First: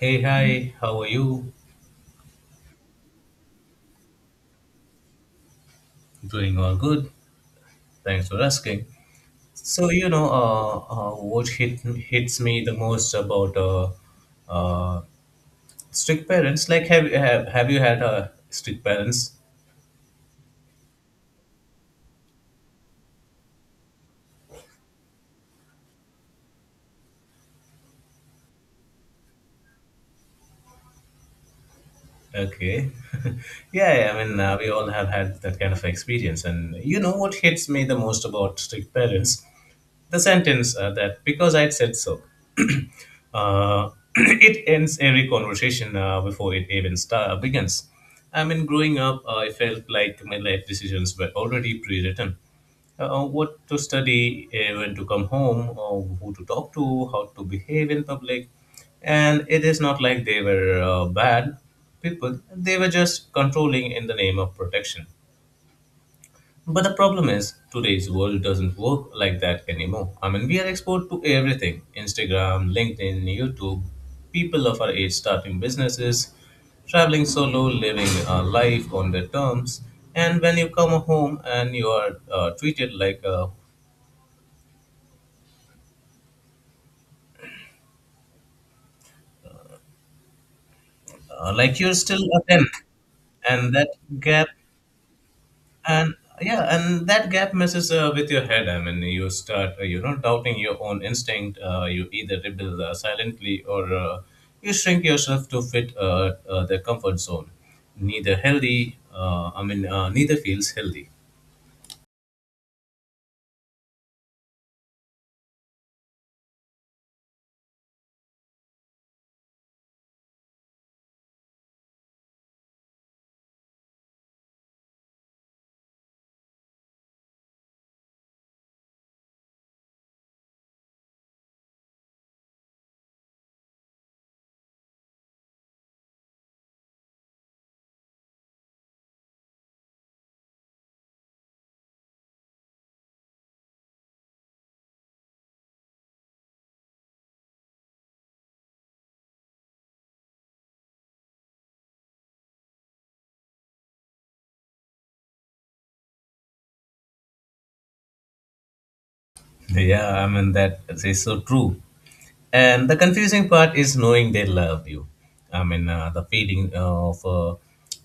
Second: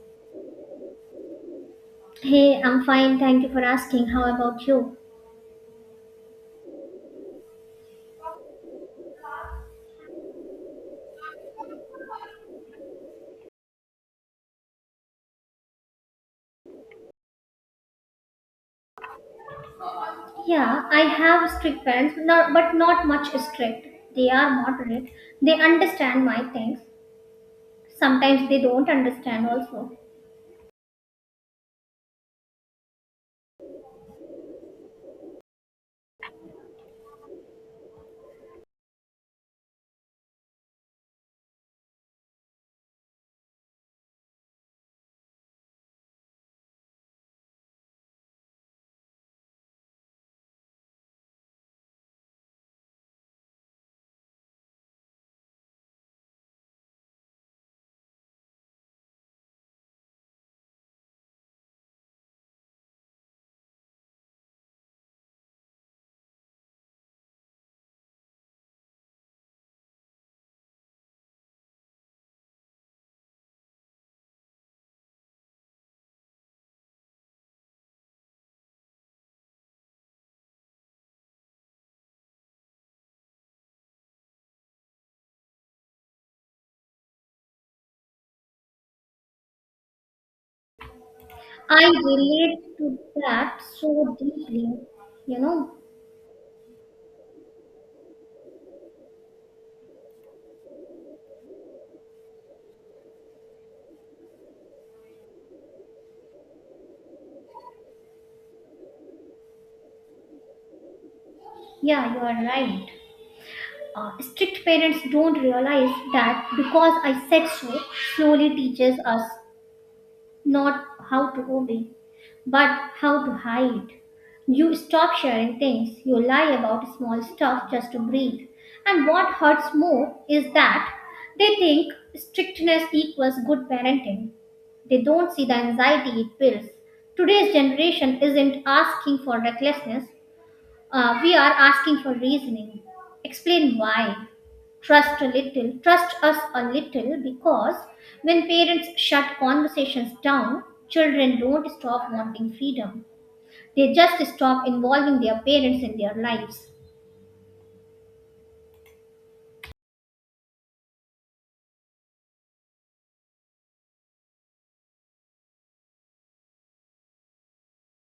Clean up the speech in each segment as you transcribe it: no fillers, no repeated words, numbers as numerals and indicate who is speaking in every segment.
Speaker 1: Hey, hi, how are you?
Speaker 2: Hey, I'm fine. Thank you for asking. How about you?
Speaker 1: Doing all good. Thanks for asking. So, you know, what hits me the most about uh, strict parents, like, have you had strict parents?
Speaker 2: Yeah, I have strict parents, but not much strict. They are moderate. They understand my things. Sometimes they don't understand also.
Speaker 1: Okay. Yeah, I mean, we all have had that kind of experience. And you know what hits me the most about strict parents? The sentence that because I said so. uh, it ends every conversation before it even begins. I mean, growing up, I felt like my life decisions were already pre-written. What to study, when to come home, or who to talk to, how to behave in public. And it is not like they were bad people, they were just controlling in the name of protection. But the problem is, today's world doesn't work like that anymore. I mean, we are exposed to everything: Instagram, LinkedIn, YouTube. People of our age starting businesses, traveling solo, living a life on their terms. And when you come home and you are treated like like
Speaker 2: I
Speaker 1: you're still a 10,
Speaker 2: relate to that
Speaker 1: and that
Speaker 2: so
Speaker 1: gap
Speaker 2: deeply. You know?
Speaker 1: and yeah, and that gap messes with your head. I mean, you start doubting your own instinct. You either rebel silently, or you shrink yourself to fit the comfort zone. Neither healthy, I mean, neither feels healthy.
Speaker 2: Yeah, you are right. Strict parents don't realize that because I said so slowly teaches us not how to obey, but how to hide. You stop sharing things, you lie about small stuff just to breathe. And what hurts more is that they think strictness equals good parenting. They don't see the anxiety it builds. Today's generation isn't asking for recklessness, we are asking for reasoning. Explain why. Trust a little, trust us a little because when parents shut conversations down, children don't stop wanting freedom. They just stop involving their parents in their lives.
Speaker 1: Yeah, I mean that is so true. And the confusing part is knowing they love you. I mean, the feeling of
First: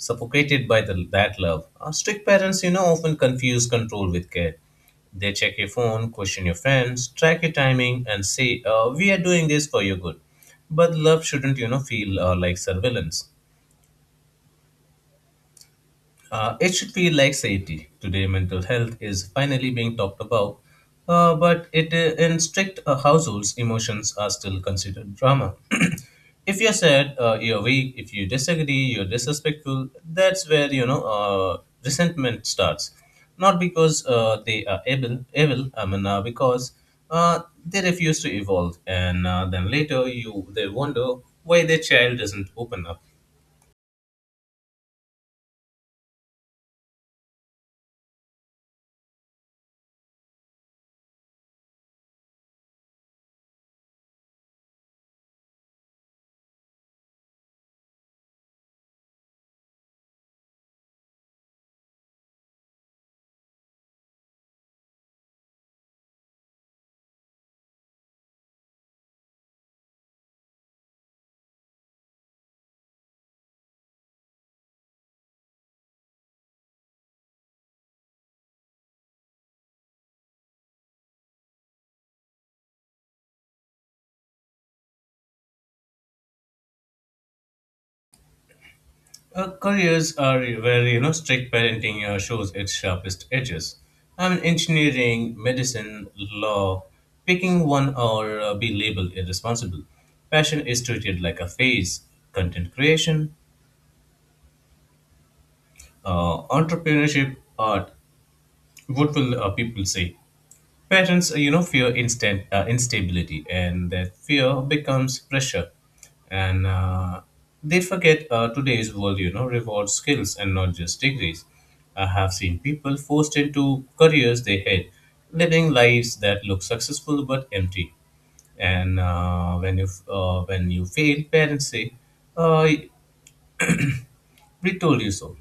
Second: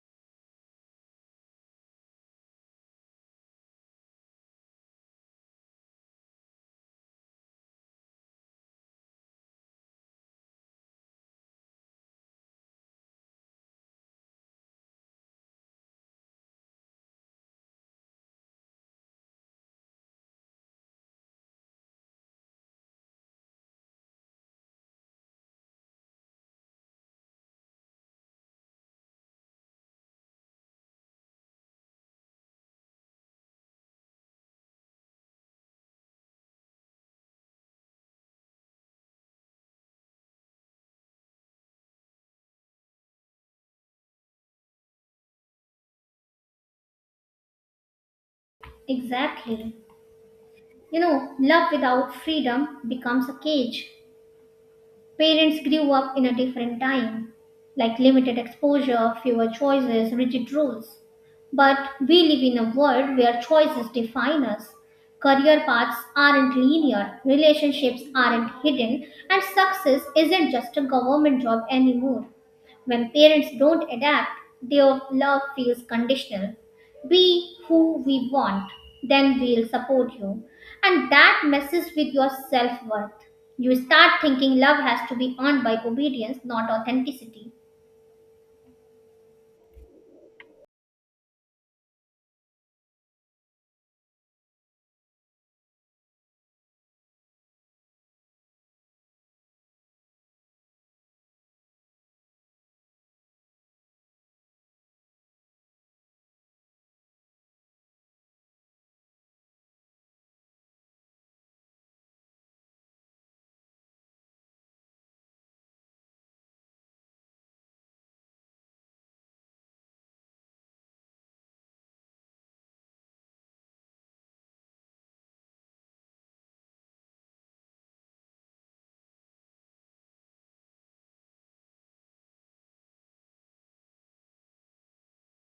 Speaker 1: suffocated by that love. Strict parents, often confuse control with care. They check your phone, question your friends, track your timing, and say, "We are doing this for your good." But love shouldn't, feel like surveillance. It should feel like safety. Today, mental health is finally being talked about, but it in strict households, emotions are still considered drama. If you're sad, you're weak. If you disagree, you're disrespectful. That's where resentment starts. Not because they are evil. I mean, because they refuse to evolve, and then later you they wonder why their child doesn't open up.
Speaker 2: Exactly. You know, love without freedom becomes a cage. Parents grew up in a different time, like limited exposure, fewer choices, rigid rules. But we live in a world where choices define us. Career paths aren't linear, relationships aren't hidden, and success isn't just a government job anymore. When parents don't adapt, their love feels conditional. Be who we want, then we'll support you. And that messes with your self worth. You start thinking love has to be earned by obedience, not authenticity.
Speaker 1: Careers are where strict parenting shows its sharpest edges. I mean, engineering, medicine, law. Picking one or be labeled irresponsible. Passion is treated like a phase. Content creation, entrepreneurship, art. What will people say? Parents, fear instant instability, and that fear becomes pressure, and they forget today's world, you know, rewards skills and not just degrees. I have seen people forced into careers they hate, living lives that look successful but empty. And when you fail, parents say, uh, "We told you so."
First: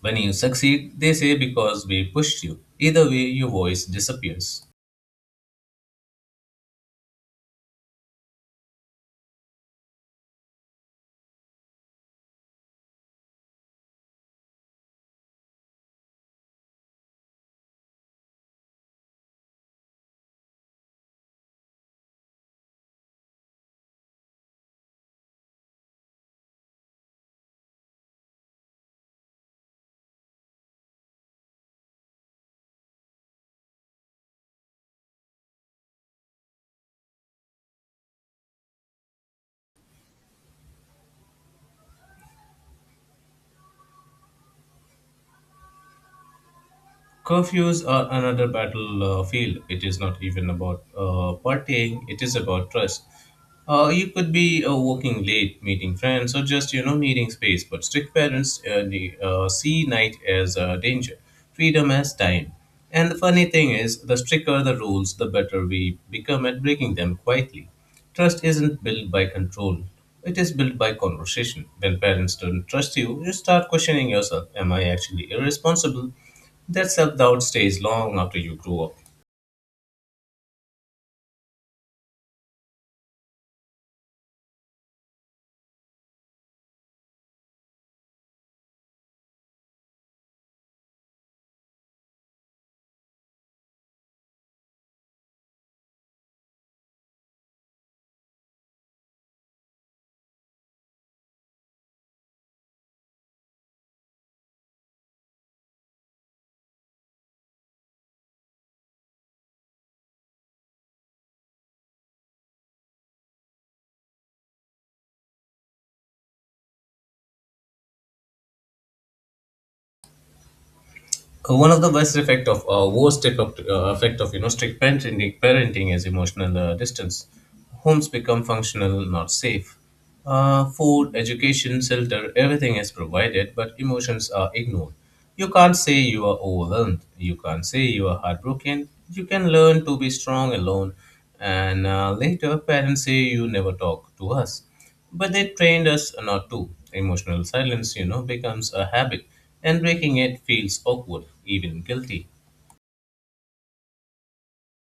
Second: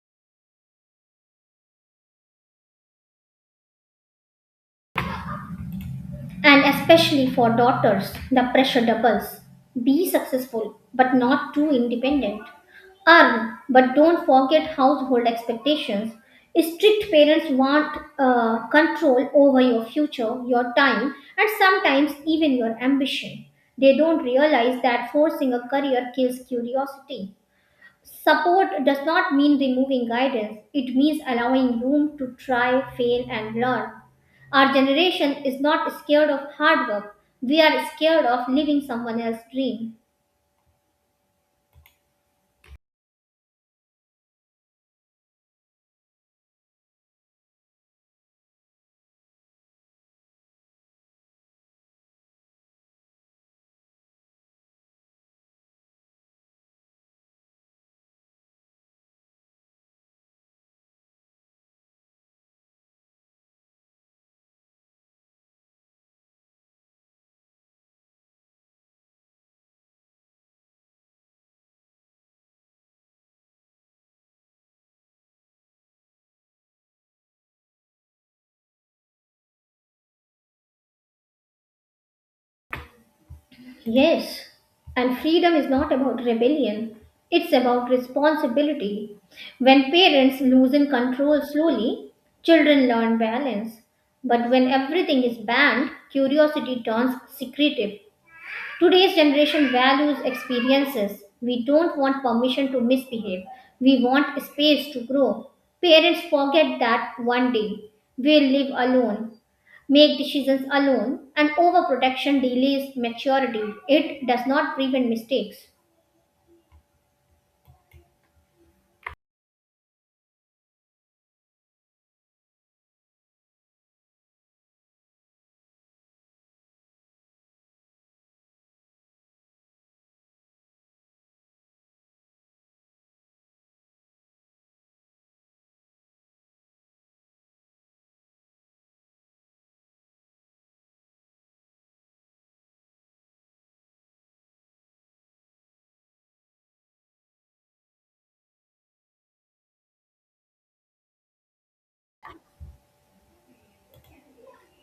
Speaker 1: When you succeed, they say, "Because we pushed you." Either way, your voice disappears.
Speaker 2: And especially for daughters, the pressure doubles. Be successful, but not too independent. Earn, but don't forget household expectations. Strict parents want control over your future, your time, and sometimes even your ambition. They don't realize that forcing a career kills curiosity. Support does not mean removing guidance, it means allowing room to try, fail, and learn. Our generation is not scared of hard work, we are scared of living someone else's dream.
Speaker 1: Curfews are another battlefield. It is not even about partying, it is about trust. You could be working late, meeting friends, or just, you know, needing space. But strict parents see night as a danger, freedom as time. And the funny thing is, the stricter the rules, the better we become at breaking them quietly. Trust isn't built by control; it is built by conversation. When parents don't trust you, you start questioning yourself: am I actually irresponsible? That self doubt stays long after you grow up.
Speaker 2: Yes, and freedom is not about rebellion, it's about responsibility. When parents loosen control slowly, children learn balance. But when everything is banned, curiosity turns secretive. Today's generation values experiences. We don't want permission to misbehave. We want space to grow. Parents forget that one day we'll live alone, make decisions alone, and overprotection delays maturity. It does not prevent mistakes.
Speaker 1: One of the worst effect of strict parenting is emotional distance. Homes become functional, not safe. Food, education, shelter, everything is provided, but emotions are ignored. You can't say you are overwhelmed. You can't say you are heartbroken. You can learn to be strong alone, and later parents say you never talk to us, but they trained us not to. Emotional silence, becomes a habit, and breaking it feels awkward, even guilty.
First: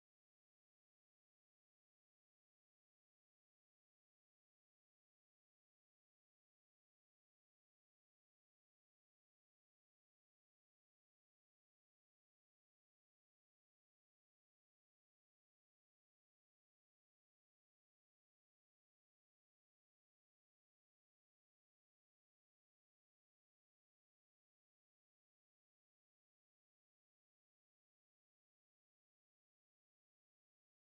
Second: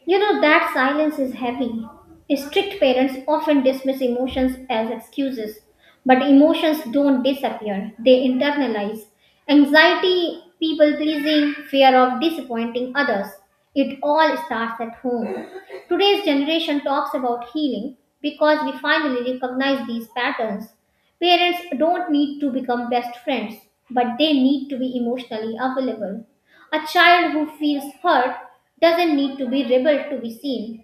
Speaker 2: You know, that silence is heavy. Strict parents often dismiss emotions as excuses, but emotions don't disappear, they internalize. Anxiety, people pleasing, fear of disappointing others. It all starts at home. Today's generation talks about healing because we finally recognize these patterns. Parents don't need to become best friends, but they need to be emotionally available. A child who feels hurt doesn't need to be rebel to be seen.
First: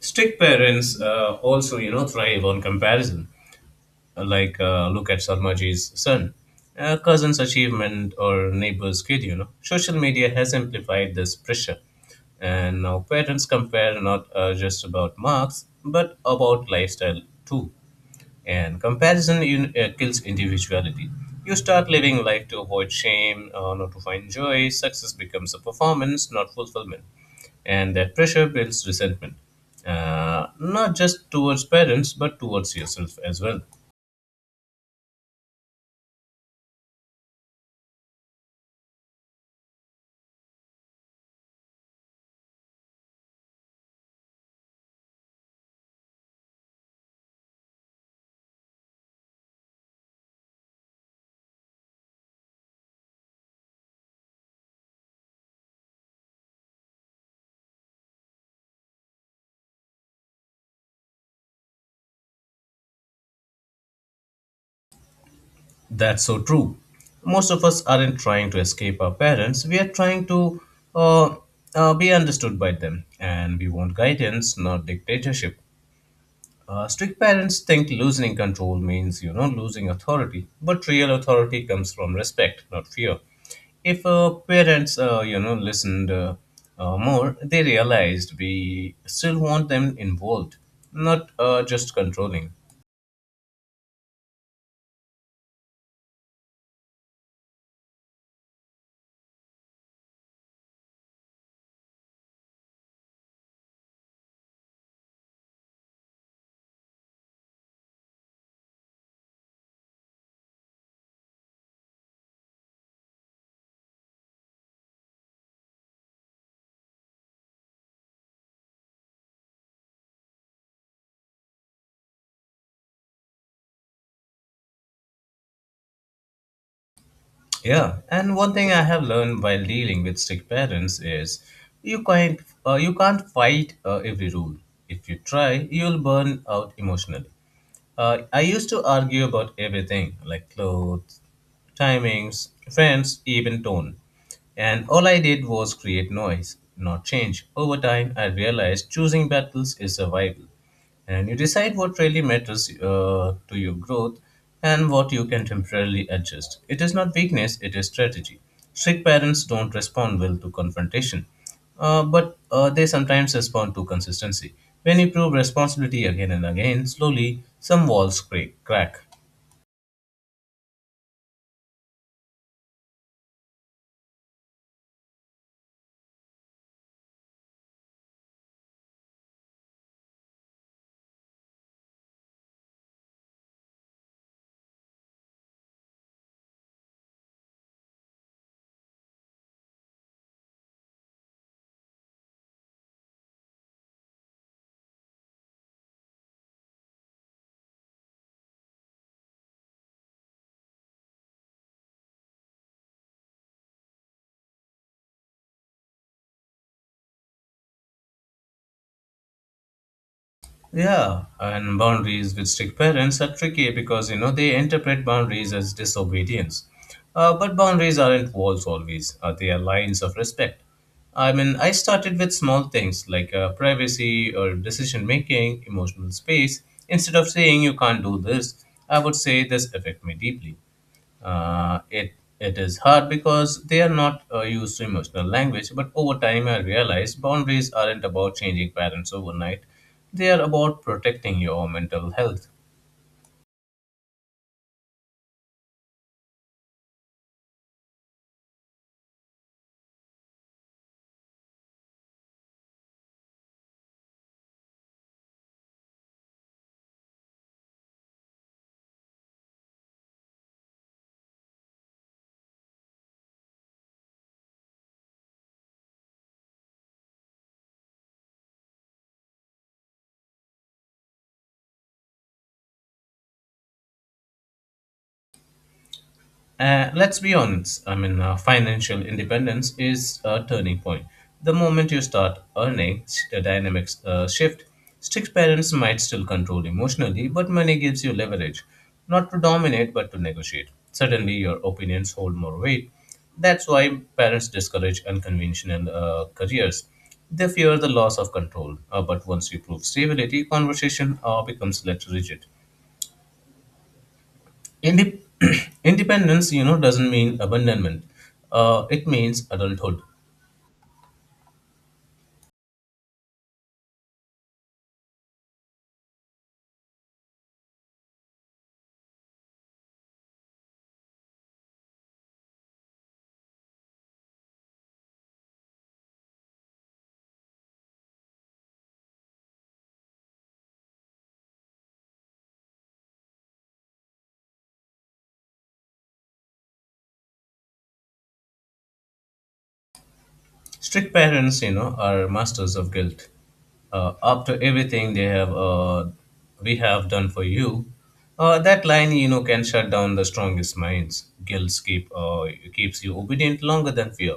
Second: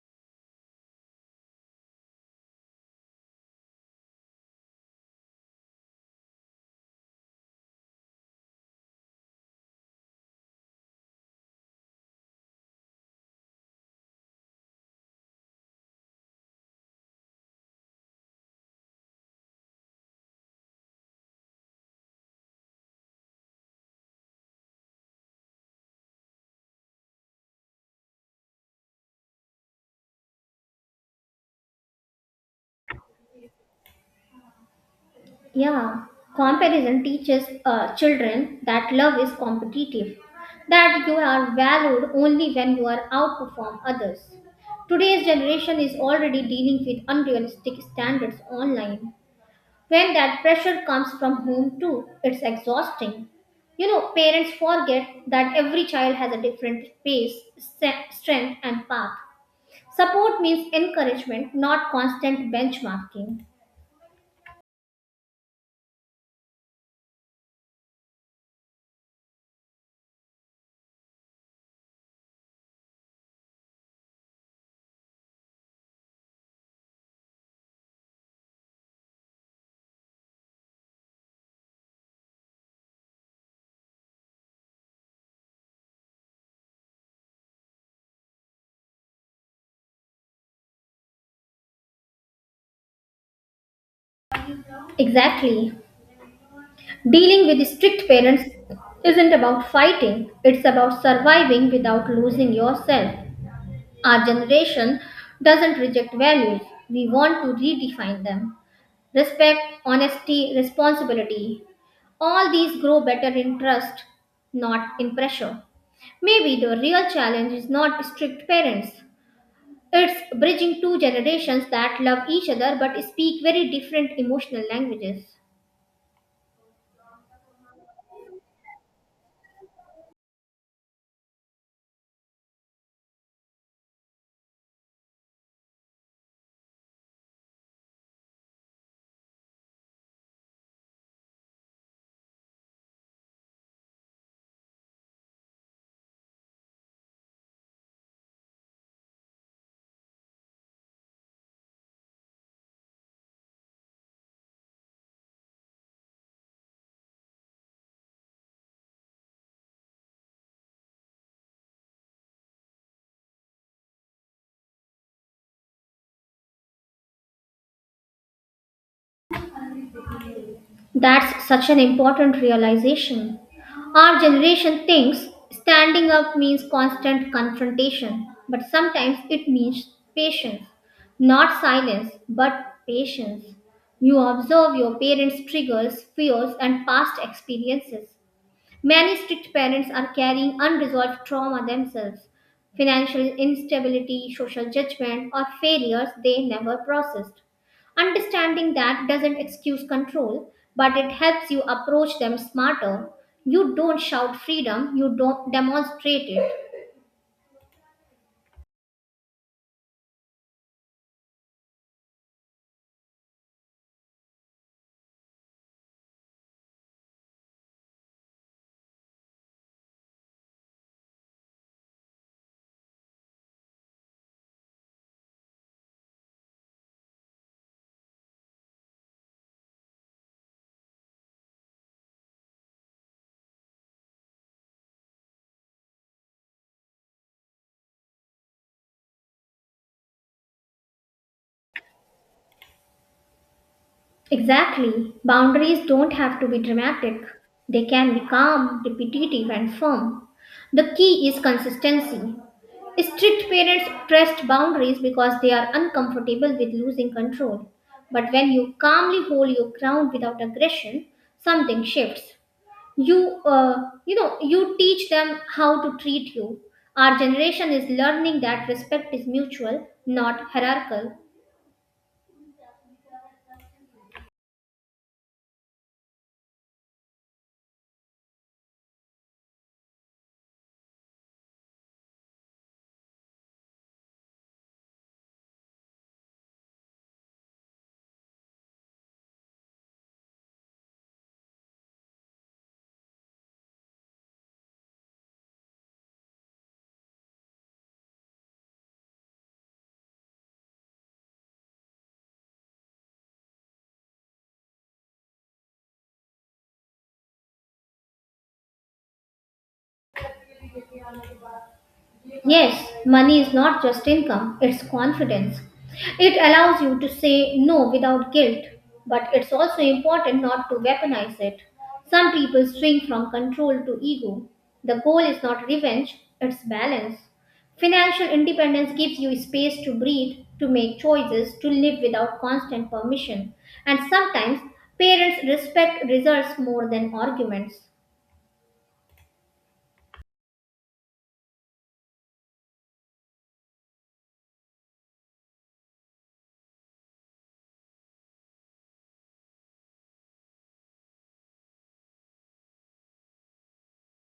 Speaker 1: Strict parents also, thrive on comparison. Like, look at Sarmaji's son, cousin's achievement, or neighbor's kid. Social media has amplified this pressure. And now parents compare not just about marks, but about lifestyle too. And comparison kills individuality. You start living life to avoid shame, not to find joy. Success becomes a performance, not fulfillment. And that pressure builds resentment, not just towards parents, but towards yourself as well.
Speaker 2: Yeah, comparison teaches children that love is competitive, that you are valued only when you are outperform others. Today's generation is already dealing with unrealistic standards online. When that pressure comes from home too, it's exhausting. You know, parents forget that every child has a different pace, strength, and path. Support means encouragement, not constant benchmarking.
Speaker 1: That's so true. Most of us aren't trying to escape our parents, we are trying to uh, be understood by them. And we want guidance, not dictatorship. Strict parents think loosening control means, losing authority, but real authority comes from respect, not fear. If parents, listened more, they realized we still want them involved, not just controlling.
Speaker 2: Exactly. Dealing with strict parents isn't about fighting, it's about surviving without losing yourself. Our generation doesn't reject values, we want to redefine them. Respect, honesty, responsibility all these grow better in trust, not in pressure. Maybe the real challenge is not strict parents, it's bridging two generations that love each other but speak very different emotional languages.
Speaker 1: Yeah, and one thing I have learned while dealing with strict parents is you can't you can't fight every rule. If you try, you'll burn out emotionally. I used to argue about everything, like clothes, timings, friends, even tone. And all I did was create noise, not change. Over time, I realized choosing battles is survival, and you decide what really matters to your growth and what you can temporarily adjust. It is not weakness, it is strategy. Strict parents don't respond well to confrontation, but they sometimes respond to consistency. When you prove responsibility again and again, slowly some walls crack.
Speaker 2: That's such an important realization. Our generation thinks standing up means constant confrontation, but sometimes it means patience. Not silence, but patience. You observe your parents' triggers, fears, and past experiences. Many strict parents are carrying unresolved trauma themselves, financial instability, social judgment, or failures they never processed. Understanding that doesn't excuse control, but it helps you approach them smarter. You don't shout freedom, you don't demonstrate it.
Speaker 1: Yeah, and boundaries with strict parents are tricky because, they interpret boundaries as disobedience. But boundaries aren't walls always, they are lines of respect. I mean, I started with small things like privacy or decision making, emotional space. Instead of saying you can't do this, I would say this affect me deeply. Uh, it it is hard because they are not used to emotional language. But over time, I realized boundaries aren't about changing parents overnight; they are about protecting your mental health.
Speaker 2: Exactly. Boundaries don't have to be dramatic, they can be calm, repetitive, and firm. The key is consistency. Strict parents trust boundaries because they are uncomfortable with losing control. But when you calmly hold your ground without aggression, something shifts. You teach them how to treat you. Our generation is learning that respect is mutual, not hierarchical.
Speaker 1: Let's be honest. I mean, financial independence is a turning point. The moment you start earning, the dynamics shift. Strict parents might still control emotionally, but money gives you leverage, not to dominate, but to negotiate. Suddenly, your opinions hold more weight. That's why parents discourage unconventional careers. They fear the loss of control, but once you prove stability, conversation becomes less rigid. Indep- Independence, you know, doesn't mean abandonment. It means adulthood.
Speaker 2: Yes, money is not just income, it's confidence. It allows you to say no without guilt, but it's also important not to weaponize it. Some people swing from control to ego. The goal is not revenge, it's balance. Financial independence gives you space to breathe, to make choices, to live without constant permission. And sometimes parents respect results more than arguments.
Speaker 1: Strict parents, are masters of guilt. After everything we have done for you, that line, can shut down the strongest minds. Guilt keeps you obedient longer than fear.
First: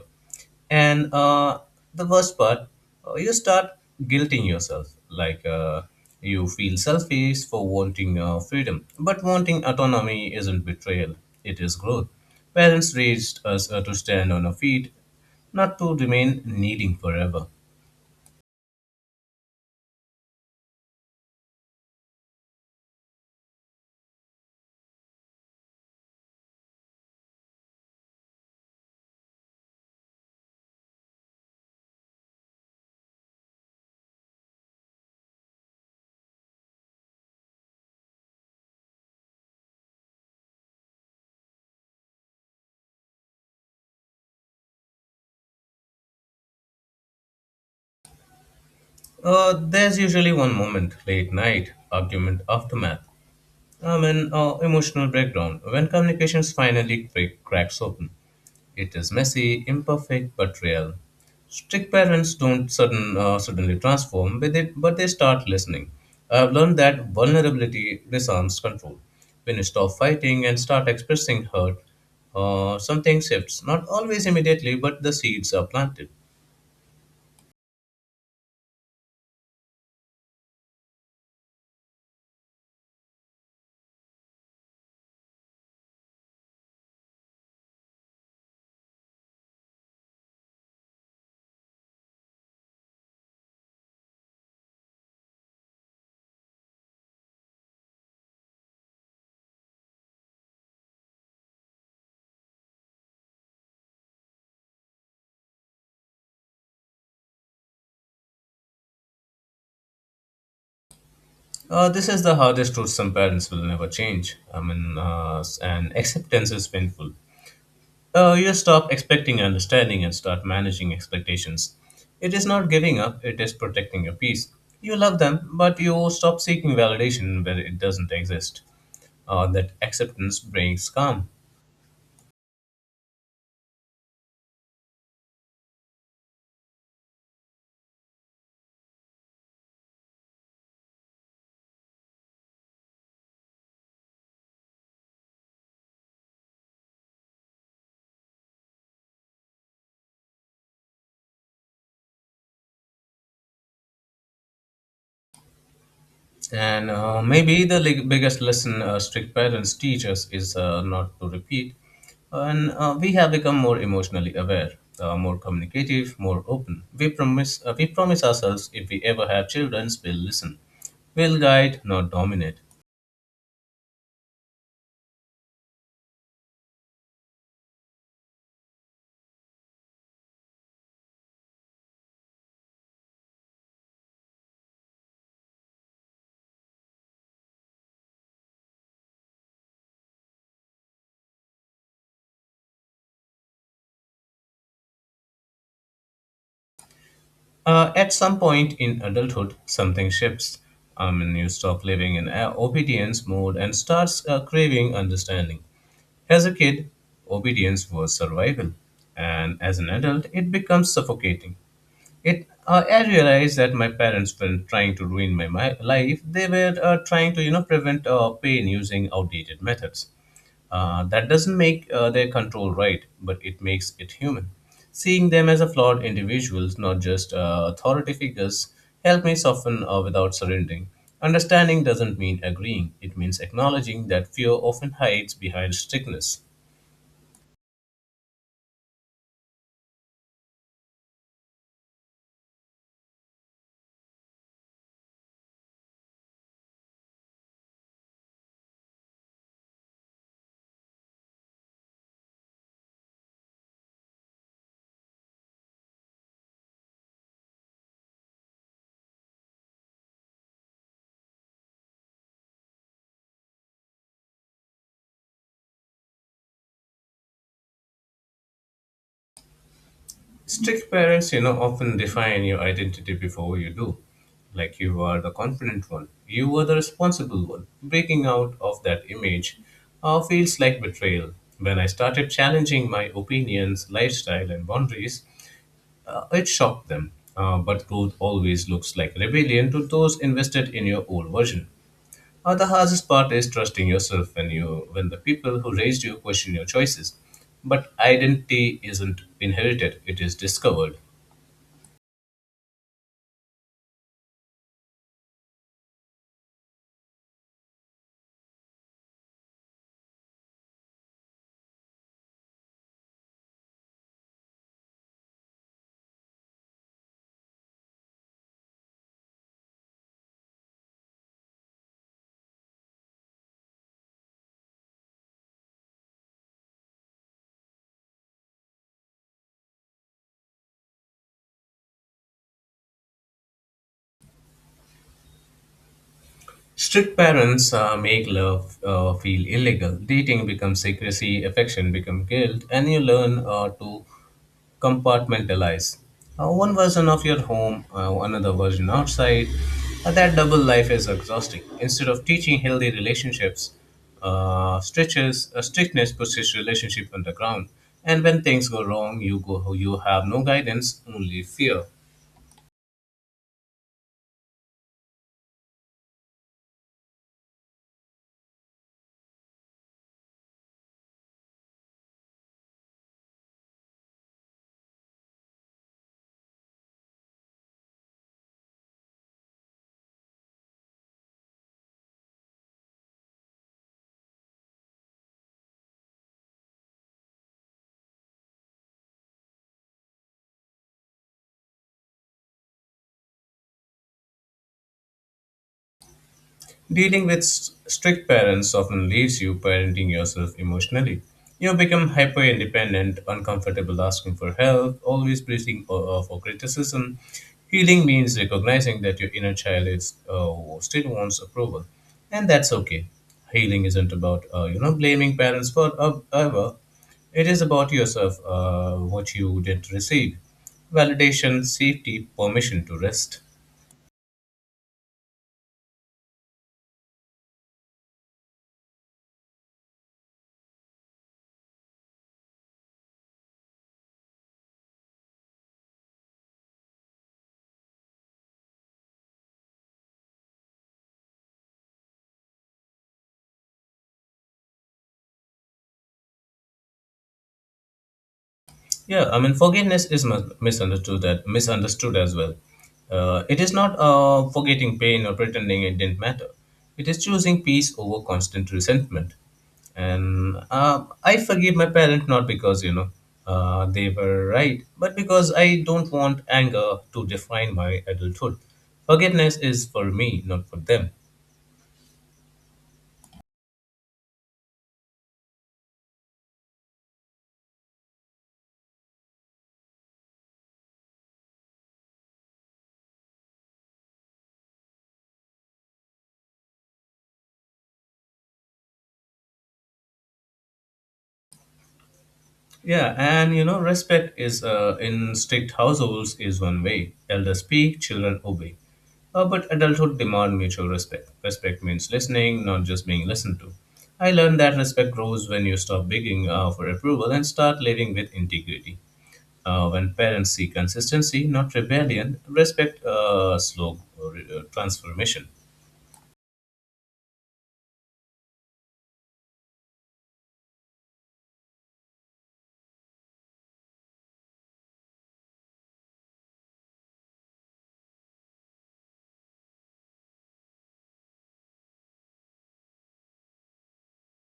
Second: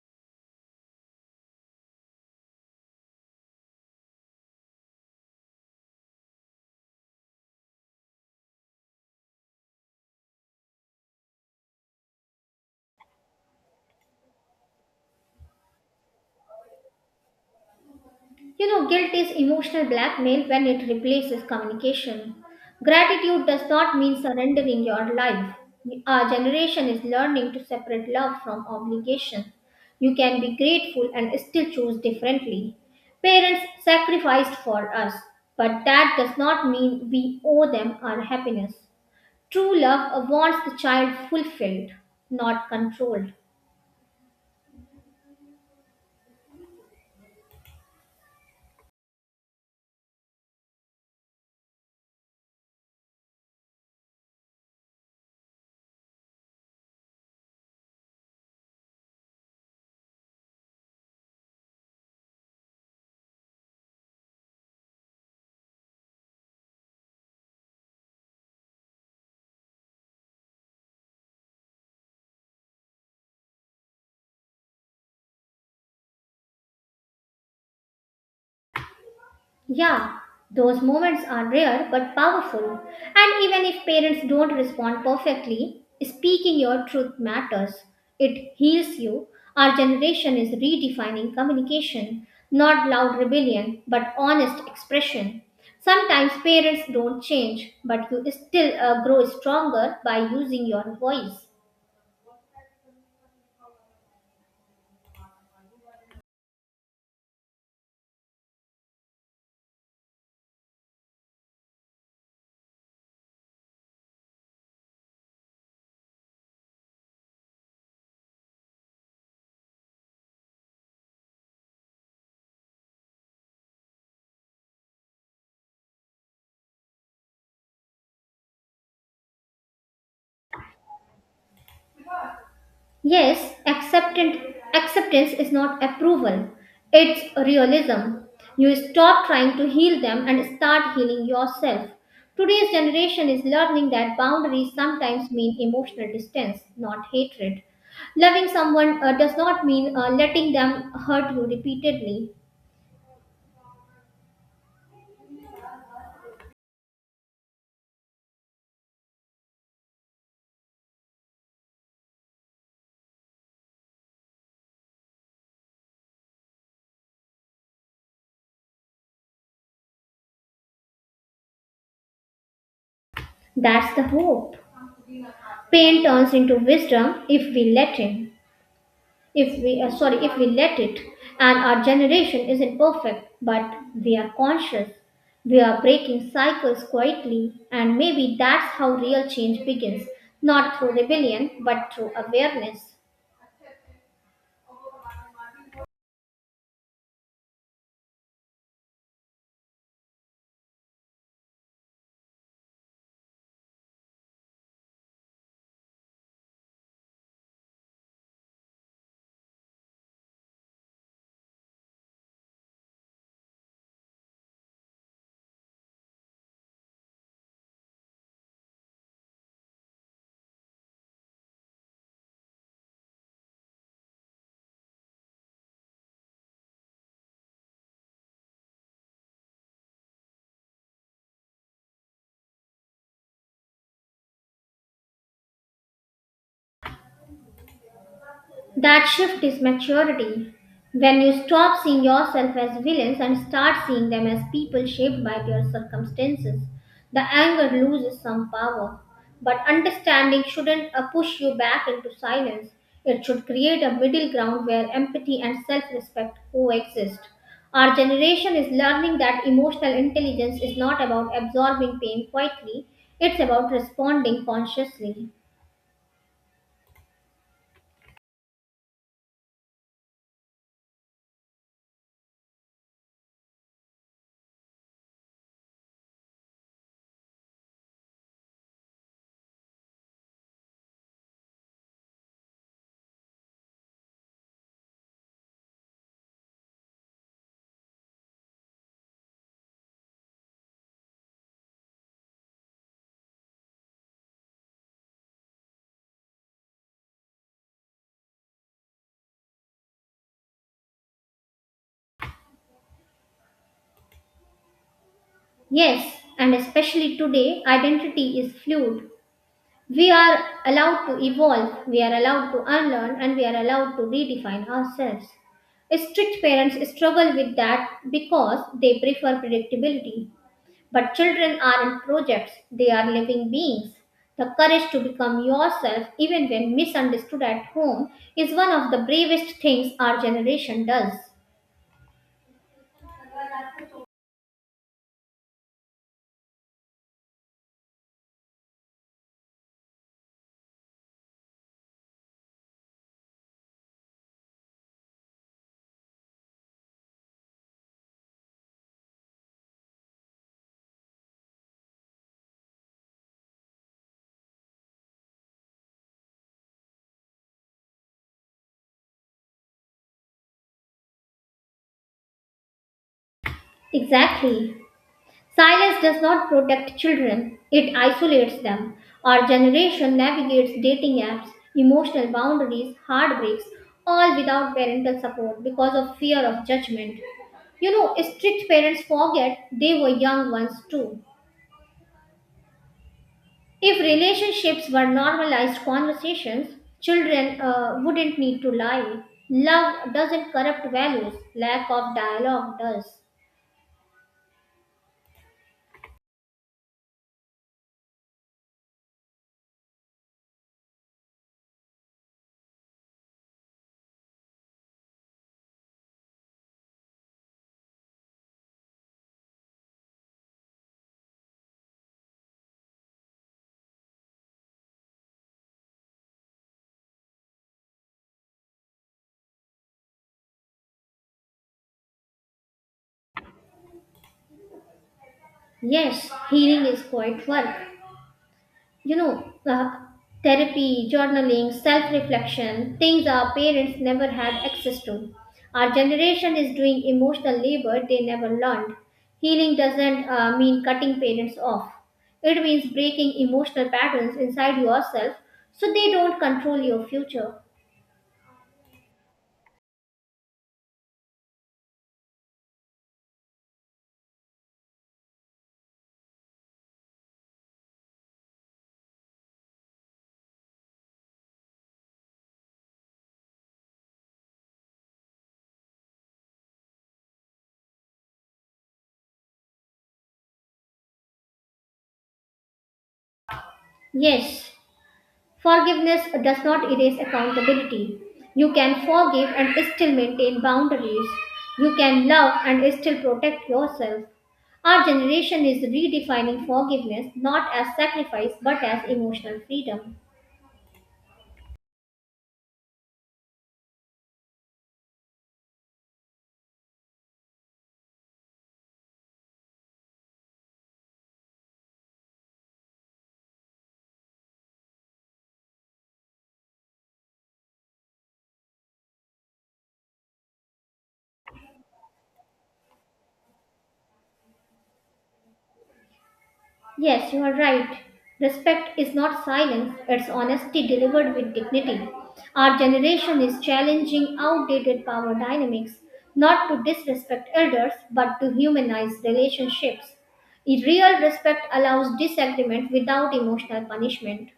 Speaker 1: And the worst part, you start guilting yourself. Like, you feel selfish for wanting freedom. But wanting autonomy isn't betrayal, it is growth. Parents raised us to stand on our feet, not to remain needing forever.
Speaker 2: You know, guilt is emotional blackmail when it replaces communication. Gratitude does not mean surrendering your life. Our generation is learning to separate love from obligation. You can be grateful and still choose differently. Parents sacrificed for us, but that does not mean we owe them our happiness. True love wants the child fulfilled, not controlled.
Speaker 1: There's usually one moment, late night, argument, aftermath, an emotional breakdown, when communications finally cracks open. It is messy, imperfect, but real. Strict parents don't suddenly transform with it, but they start listening. I've learned that vulnerability disarms control. When you stop fighting and start expressing hurt, something shifts, not always immediately, but the seeds are planted.
Speaker 2: Yeah, those moments are rare but powerful. And even if parents don't respond perfectly, speaking your truth matters. It heals you. Our generation is redefining communication, not loud rebellion, but honest expression. Sometimes parents don't change, but you still grow stronger by using your voice.
Speaker 1: This is the hardest truth: some parents will never change. I mean, and acceptance is painful. You stop expecting understanding and start managing expectations. It is not giving up, it is protecting your peace. You love them, but you stop seeking validation where it doesn't exist. That acceptance brings calm.
Speaker 2: Yes, acceptance, acceptance is not approval, it's realism. You stop trying to heal them and start healing yourself. Today's generation is learning that boundaries sometimes mean emotional distance, not hatred. Loving someone does not mean letting them hurt you repeatedly.
Speaker 1: And maybe the biggest lesson strict parents teach us is not to repeat. And we have become more emotionally aware, more communicative, more open. We promise ourselves, if we ever have children, we'll listen, we'll guide, not dominate.
Speaker 2: That's the hope. Pain turns into wisdom if we let it. If we sorry if we let it, and our generation isn't perfect, but we are conscious. We are breaking cycles quietly, and maybe that's how real change begins, not through rebellion but through awareness.
Speaker 1: At some point in adulthood, something shifts. I mean, you stop living in obedience mode and starts craving understanding. As a kid, obedience was survival, and as an adult, it becomes suffocating. It I realized that my parents weren't trying to ruin my life; they were trying to, prevent pain using outdated methods. That doesn't make their control right, but it makes it human. Seeing them as a flawed individuals, not just authority figures, helped me soften without surrendering. Understanding doesn't mean agreeing; it means acknowledging that fear often hides behind strictness.
Speaker 2: That shift is maturity. When you stop seeing yourself as villains and start seeing them as people shaped by their circumstances, the anger loses some power. But understanding shouldn't push you back into silence. It should create a middle ground where empathy and self respect coexist. Our generation is learning that emotional intelligence is not about absorbing pain quietly, it's about responding consciously.
Speaker 1: Strict parents, often define your identity before you do. Like, you are the confident one, you are the responsible one. Breaking out of that image feels like betrayal. When I started challenging my opinions, lifestyle, and boundaries, it shocked them. But growth always looks like rebellion to those invested in your old version. The hardest part is trusting yourself when you when the people who raised you question your choices. But identity isn't inherited, it is discovered.
Speaker 2: Yes, and especially today, identity is fluid. We are allowed to evolve, we are allowed to unlearn, and we are allowed to redefine ourselves. Strict parents struggle with that because they prefer predictability. But children aren't projects, they are living beings. The courage to become yourself, even when misunderstood at home, is one of the bravest things our generation does.
Speaker 1: Strict parents make love feel illegal. Dating becomes secrecy, affection becomes guilt, and you learn to compartmentalize. One version of your home, another version outside. That double life is exhausting. Instead of teaching healthy relationships, strictness pushes relationship underground. And when things go wrong, you have no guidance, only fear.
Speaker 2: Exactly. Silence does not protect children, it isolates them. Our generation navigates dating apps, emotional boundaries, heartbreaks, all without parental support because of fear of judgment. You know, strict parents forget they were young ones too. If relationships were normalized conversations, children wouldn't need to lie. Love doesn't corrupt values, lack of dialogue does.
Speaker 1: Dealing with strict parents often leaves you parenting yourself emotionally. You become hyper independent, uncomfortable asking for help, always bracing for criticism. Healing means recognizing that your inner child still wants approval, and that's okay. Healing isn't about you know blaming parents for ever. It is about yourself, what you didn't receive, validation, safety, permission to rest.
Speaker 2: Yes, healing is quite work, you know, uh, therapy, journaling, self reflection, things our parents never had access to. Our generation is doing emotional labor they never learned. Healing doesn't mean cutting parents off, it means breaking emotional patterns inside yourself so they don't control your future.
Speaker 1: Yeah, I mean, forgiveness is misunderstood as well. It is not forgetting pain or pretending it didn't matter. It is choosing peace over constant resentment. And I forgive my parents not because you know they were right, but because I don't want anger to define my adulthood. Forgiveness is for me, not for them.
Speaker 2: Yes, forgiveness does not erase accountability. You can forgive and still maintain boundaries. You can love and still protect yourself. Our generation is redefining forgiveness not as sacrifice but as emotional freedom.
Speaker 1: Yeah, and you know, respect is in strict households is one way. Elders speak, children obey. But adulthood demand mutual respect. Respect means listening, not just being listened to. I learned that respect grows when you stop begging for approval and start living with integrity. When parents see consistency, not rebellion, respect slow transformation.
Speaker 2: Yes, you are right. Respect is not silence, it's honesty delivered with dignity. Our generation is challenging outdated power dynamics, not to disrespect elders, but to humanize relationships. A real respect allows disagreement without emotional punishment.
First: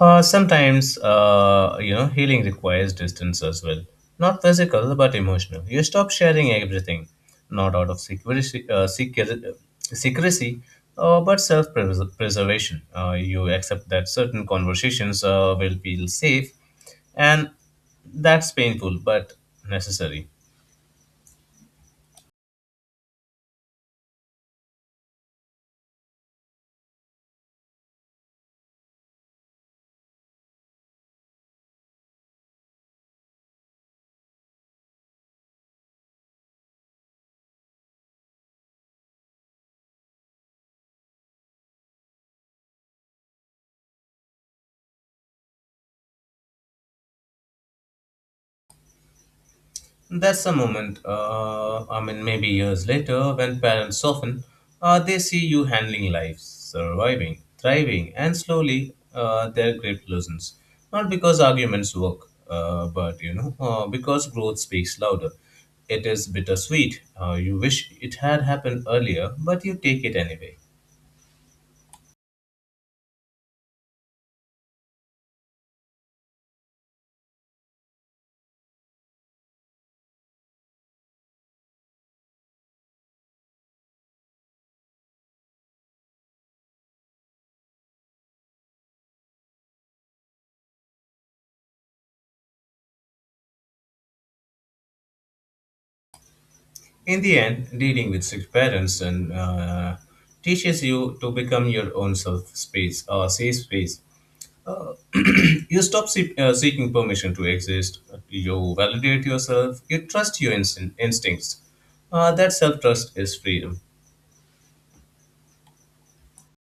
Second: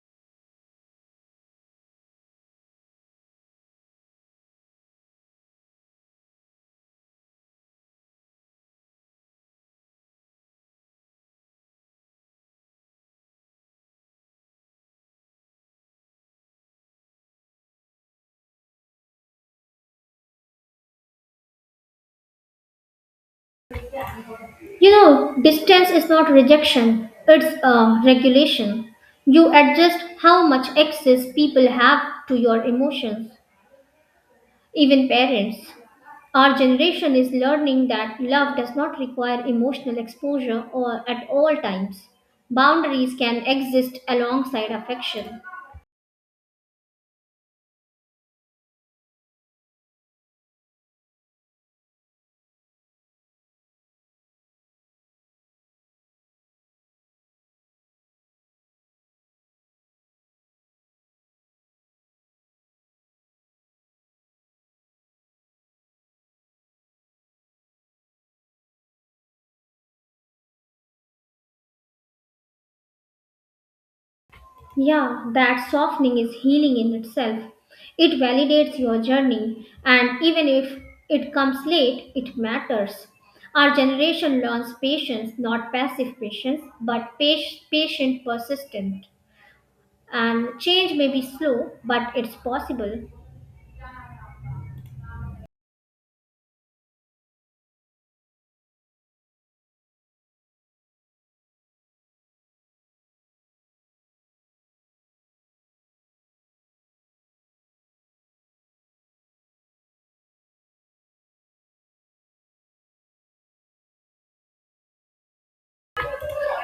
Speaker 1: Sometimes, you know, healing requires distance as well. Not physical, but emotional. You stop sharing everything, not out of secrecy, secrecy but self preservation. You accept that certain conversations will feel safe, and that's painful but necessary.
Speaker 2: You know, distance is not rejection, it's a regulation. You adjust how much access people have to your emotions, even parents. Our generation is learning that love does not require emotional exposure or at all times. Boundaries can exist alongside affection.
Speaker 1: That's the moment, I mean, maybe years later, when parents soften, they see you handling life, surviving, thriving, and slowly their grip loosens. Not because arguments work, but you know, because growth speaks louder. It is bittersweet. You wish it had happened earlier, but you take it anyway.
Speaker 2: Yeah, that softening is healing in itself. It validates your journey, and even if it comes late, it matters. Our generation learns patience, not passive patience, but patient persistent. And change may be slow, but it's possible.
Speaker 1: In the end, dealing with sick parents and teaches you to become your own safe space. You stop seeking permission to exist. You validate yourself. You trust your instincts. That self trust is freedom.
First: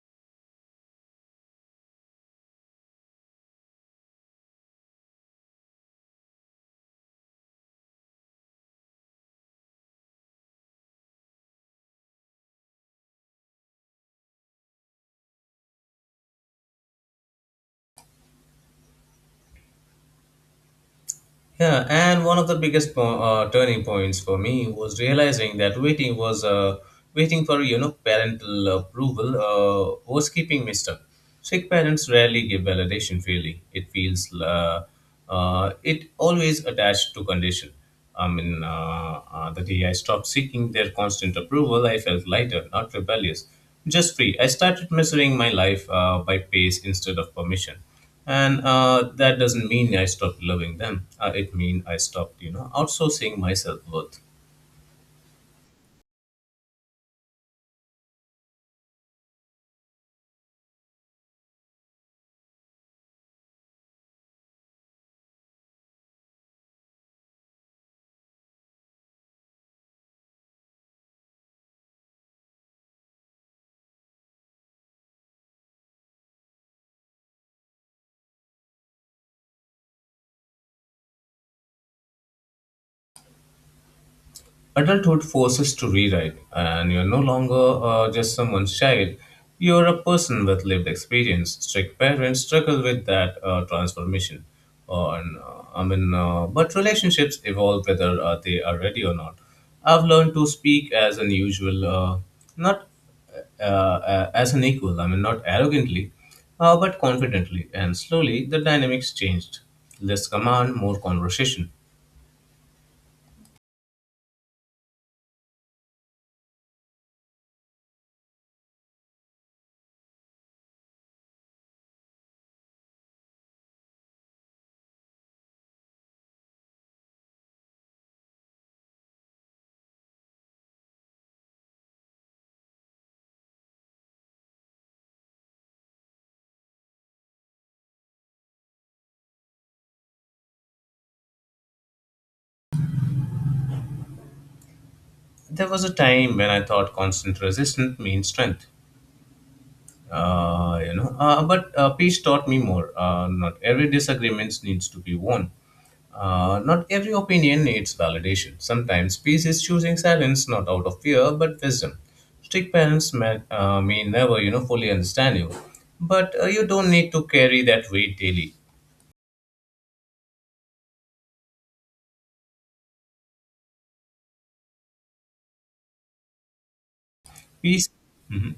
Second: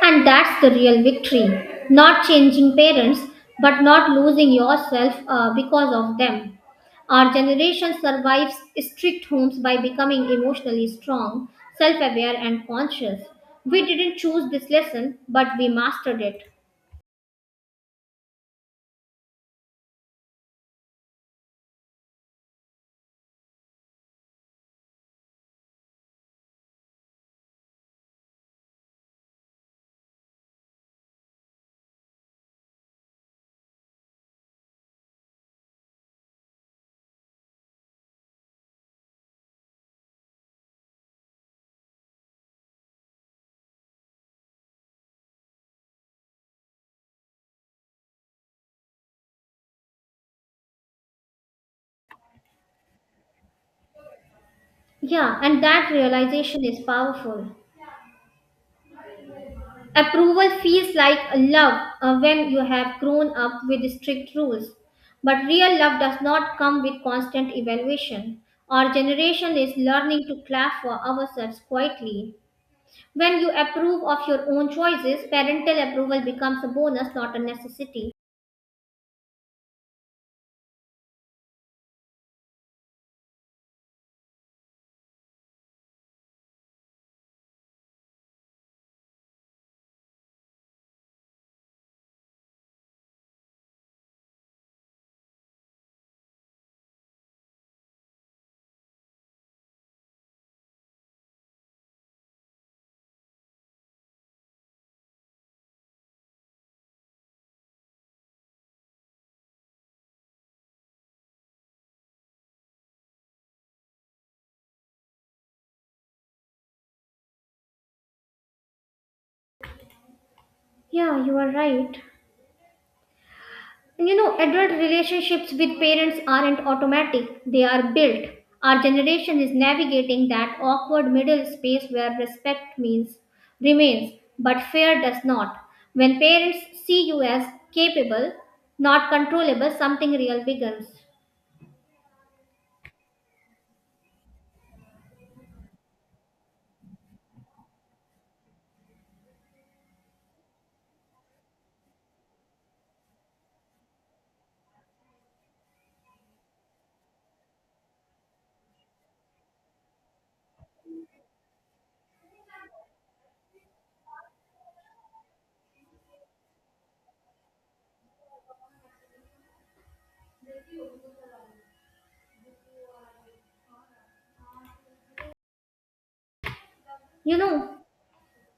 Speaker 2: And that's the real victory. Not changing parents, but not losing yourself because of them. Our generation survives strict homes by becoming emotionally strong, self aware, and conscious. We didn't choose this lesson, but we mastered it.
Speaker 1: Yeah, and one of the biggest turning points for me was realizing that waiting for you know parental approval was keeping me stuck. Sick parents rarely give validation freely. It feels it always attached to condition. I mean, the day I stopped seeking their constant approval, I felt lighter, not rebellious, just free. I started measuring my life by pace instead of permission, and that doesn't mean I stopped loving them, it means I stopped you know outsourcing my self-worth.
Speaker 2: Yeah, and that realization is powerful. Approval feels like a love when you have grown up with strict rules. But real love does not come with constant evaluation. Our generation is learning to clap for ourselves quietly. When you approve of your own choices, parental approval becomes a bonus, not a necessity.
Speaker 1: Adulthood forces to rewrite, and you're no longer just someone's child. You're a person with lived experience. Strict parents struggle with that transformation. But relationships evolve whether they are ready or not. I've learned to speak as an usual, not as an equal. I mean, not arrogantly, but confidently. And slowly, the dynamics changed. Less command, more conversation.
Speaker 2: Yeah, you are right. And you know, adult relationships with parents aren't automatic, they are built. Our generation is navigating that awkward middle space where respect means remains, but fear does not. When parents see you as capable, not controllable, something real begins.
Speaker 1: There was a time when I thought constant resistance means strength. You know, but peace taught me more. Not every disagreement needs to be won. Not every opinion needs validation. Sometimes peace is choosing silence, not out of fear, but wisdom. Strict parents may never, you know, fully understand you, but you don't need to carry that weight daily.
Speaker 2: You know,
Speaker 1: Peace. Hmm,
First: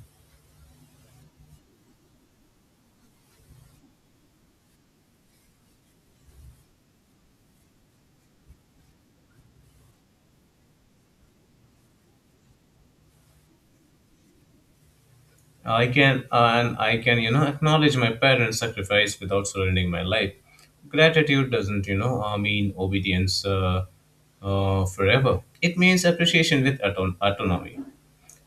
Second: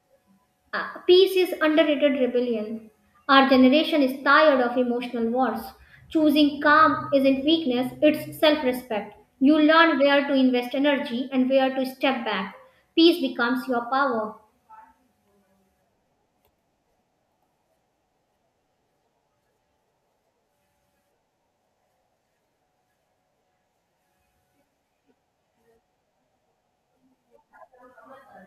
Speaker 2: Peace is underrated rebellion. Our generation is tired of emotional wars. Choosing calm isn't weakness, it's self respect. You learn where to invest energy and where to step back. Peace becomes your power.
Speaker 1: I can and I can you know acknowledge my parents' sacrifice without surrendering my life. Gratitude doesn't you know mean obedience, forever. It means appreciation with autonomy,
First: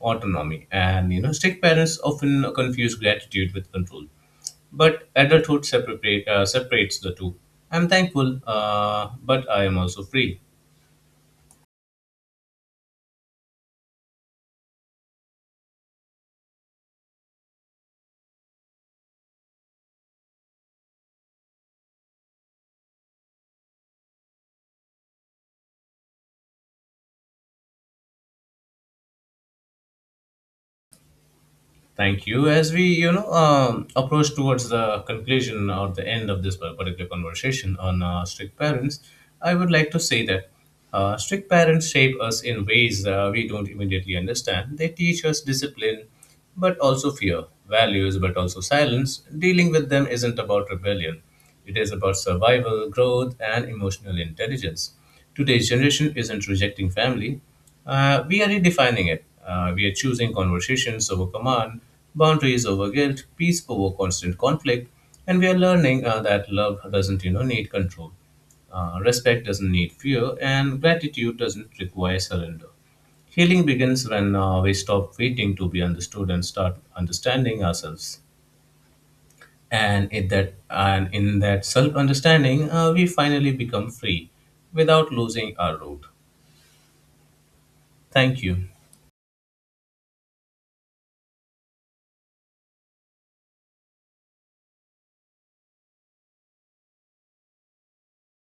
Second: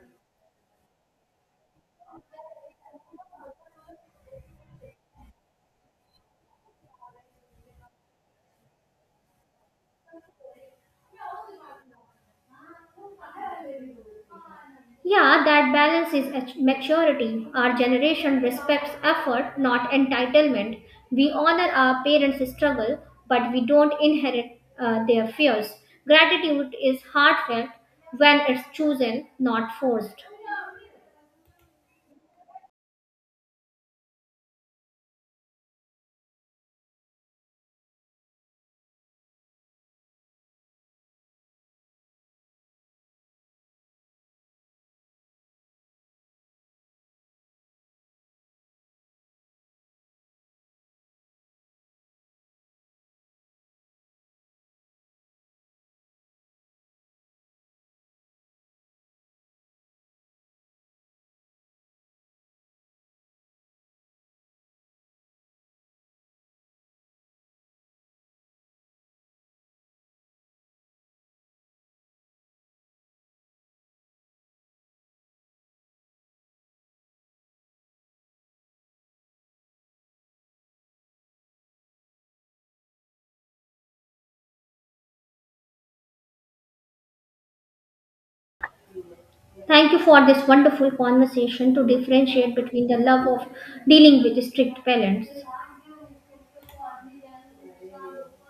Speaker 1: and you know strict parents often confuse gratitude with control. But adulthood separates the two. I'm thankful, but I am also free.
Speaker 2: Yeah, that balance is maturity. Our generation respects effort, not entitlement. We honor our parents' struggle, but we don't inherit their fears. Gratitude is heartfelt when it's chosen, not forced.
Speaker 1: Thank you. As we, you know, approach towards the conclusion or the end of this particular conversation on strict parents, I would like to say that strict parents shape us in ways we don't immediately understand. They teach us discipline, but also fear, values, but also silence. Dealing with them isn't about rebellion. It is about survival, growth, and emotional intelligence. Today's generation isn't rejecting family, we are redefining it. We are choosing conversations over command, boundaries over guilt, peace over constant conflict, and we are learning that love doesn't you know need control. Respect doesn't need fear, and gratitude doesn't require surrender. Healing begins when we stop waiting to be understood and start understanding ourselves, and in that self understanding we finally become free without losing our root. Thank you.
Speaker 2: Thank you for this wonderful conversation to differentiate between the love of dealing with strict parents.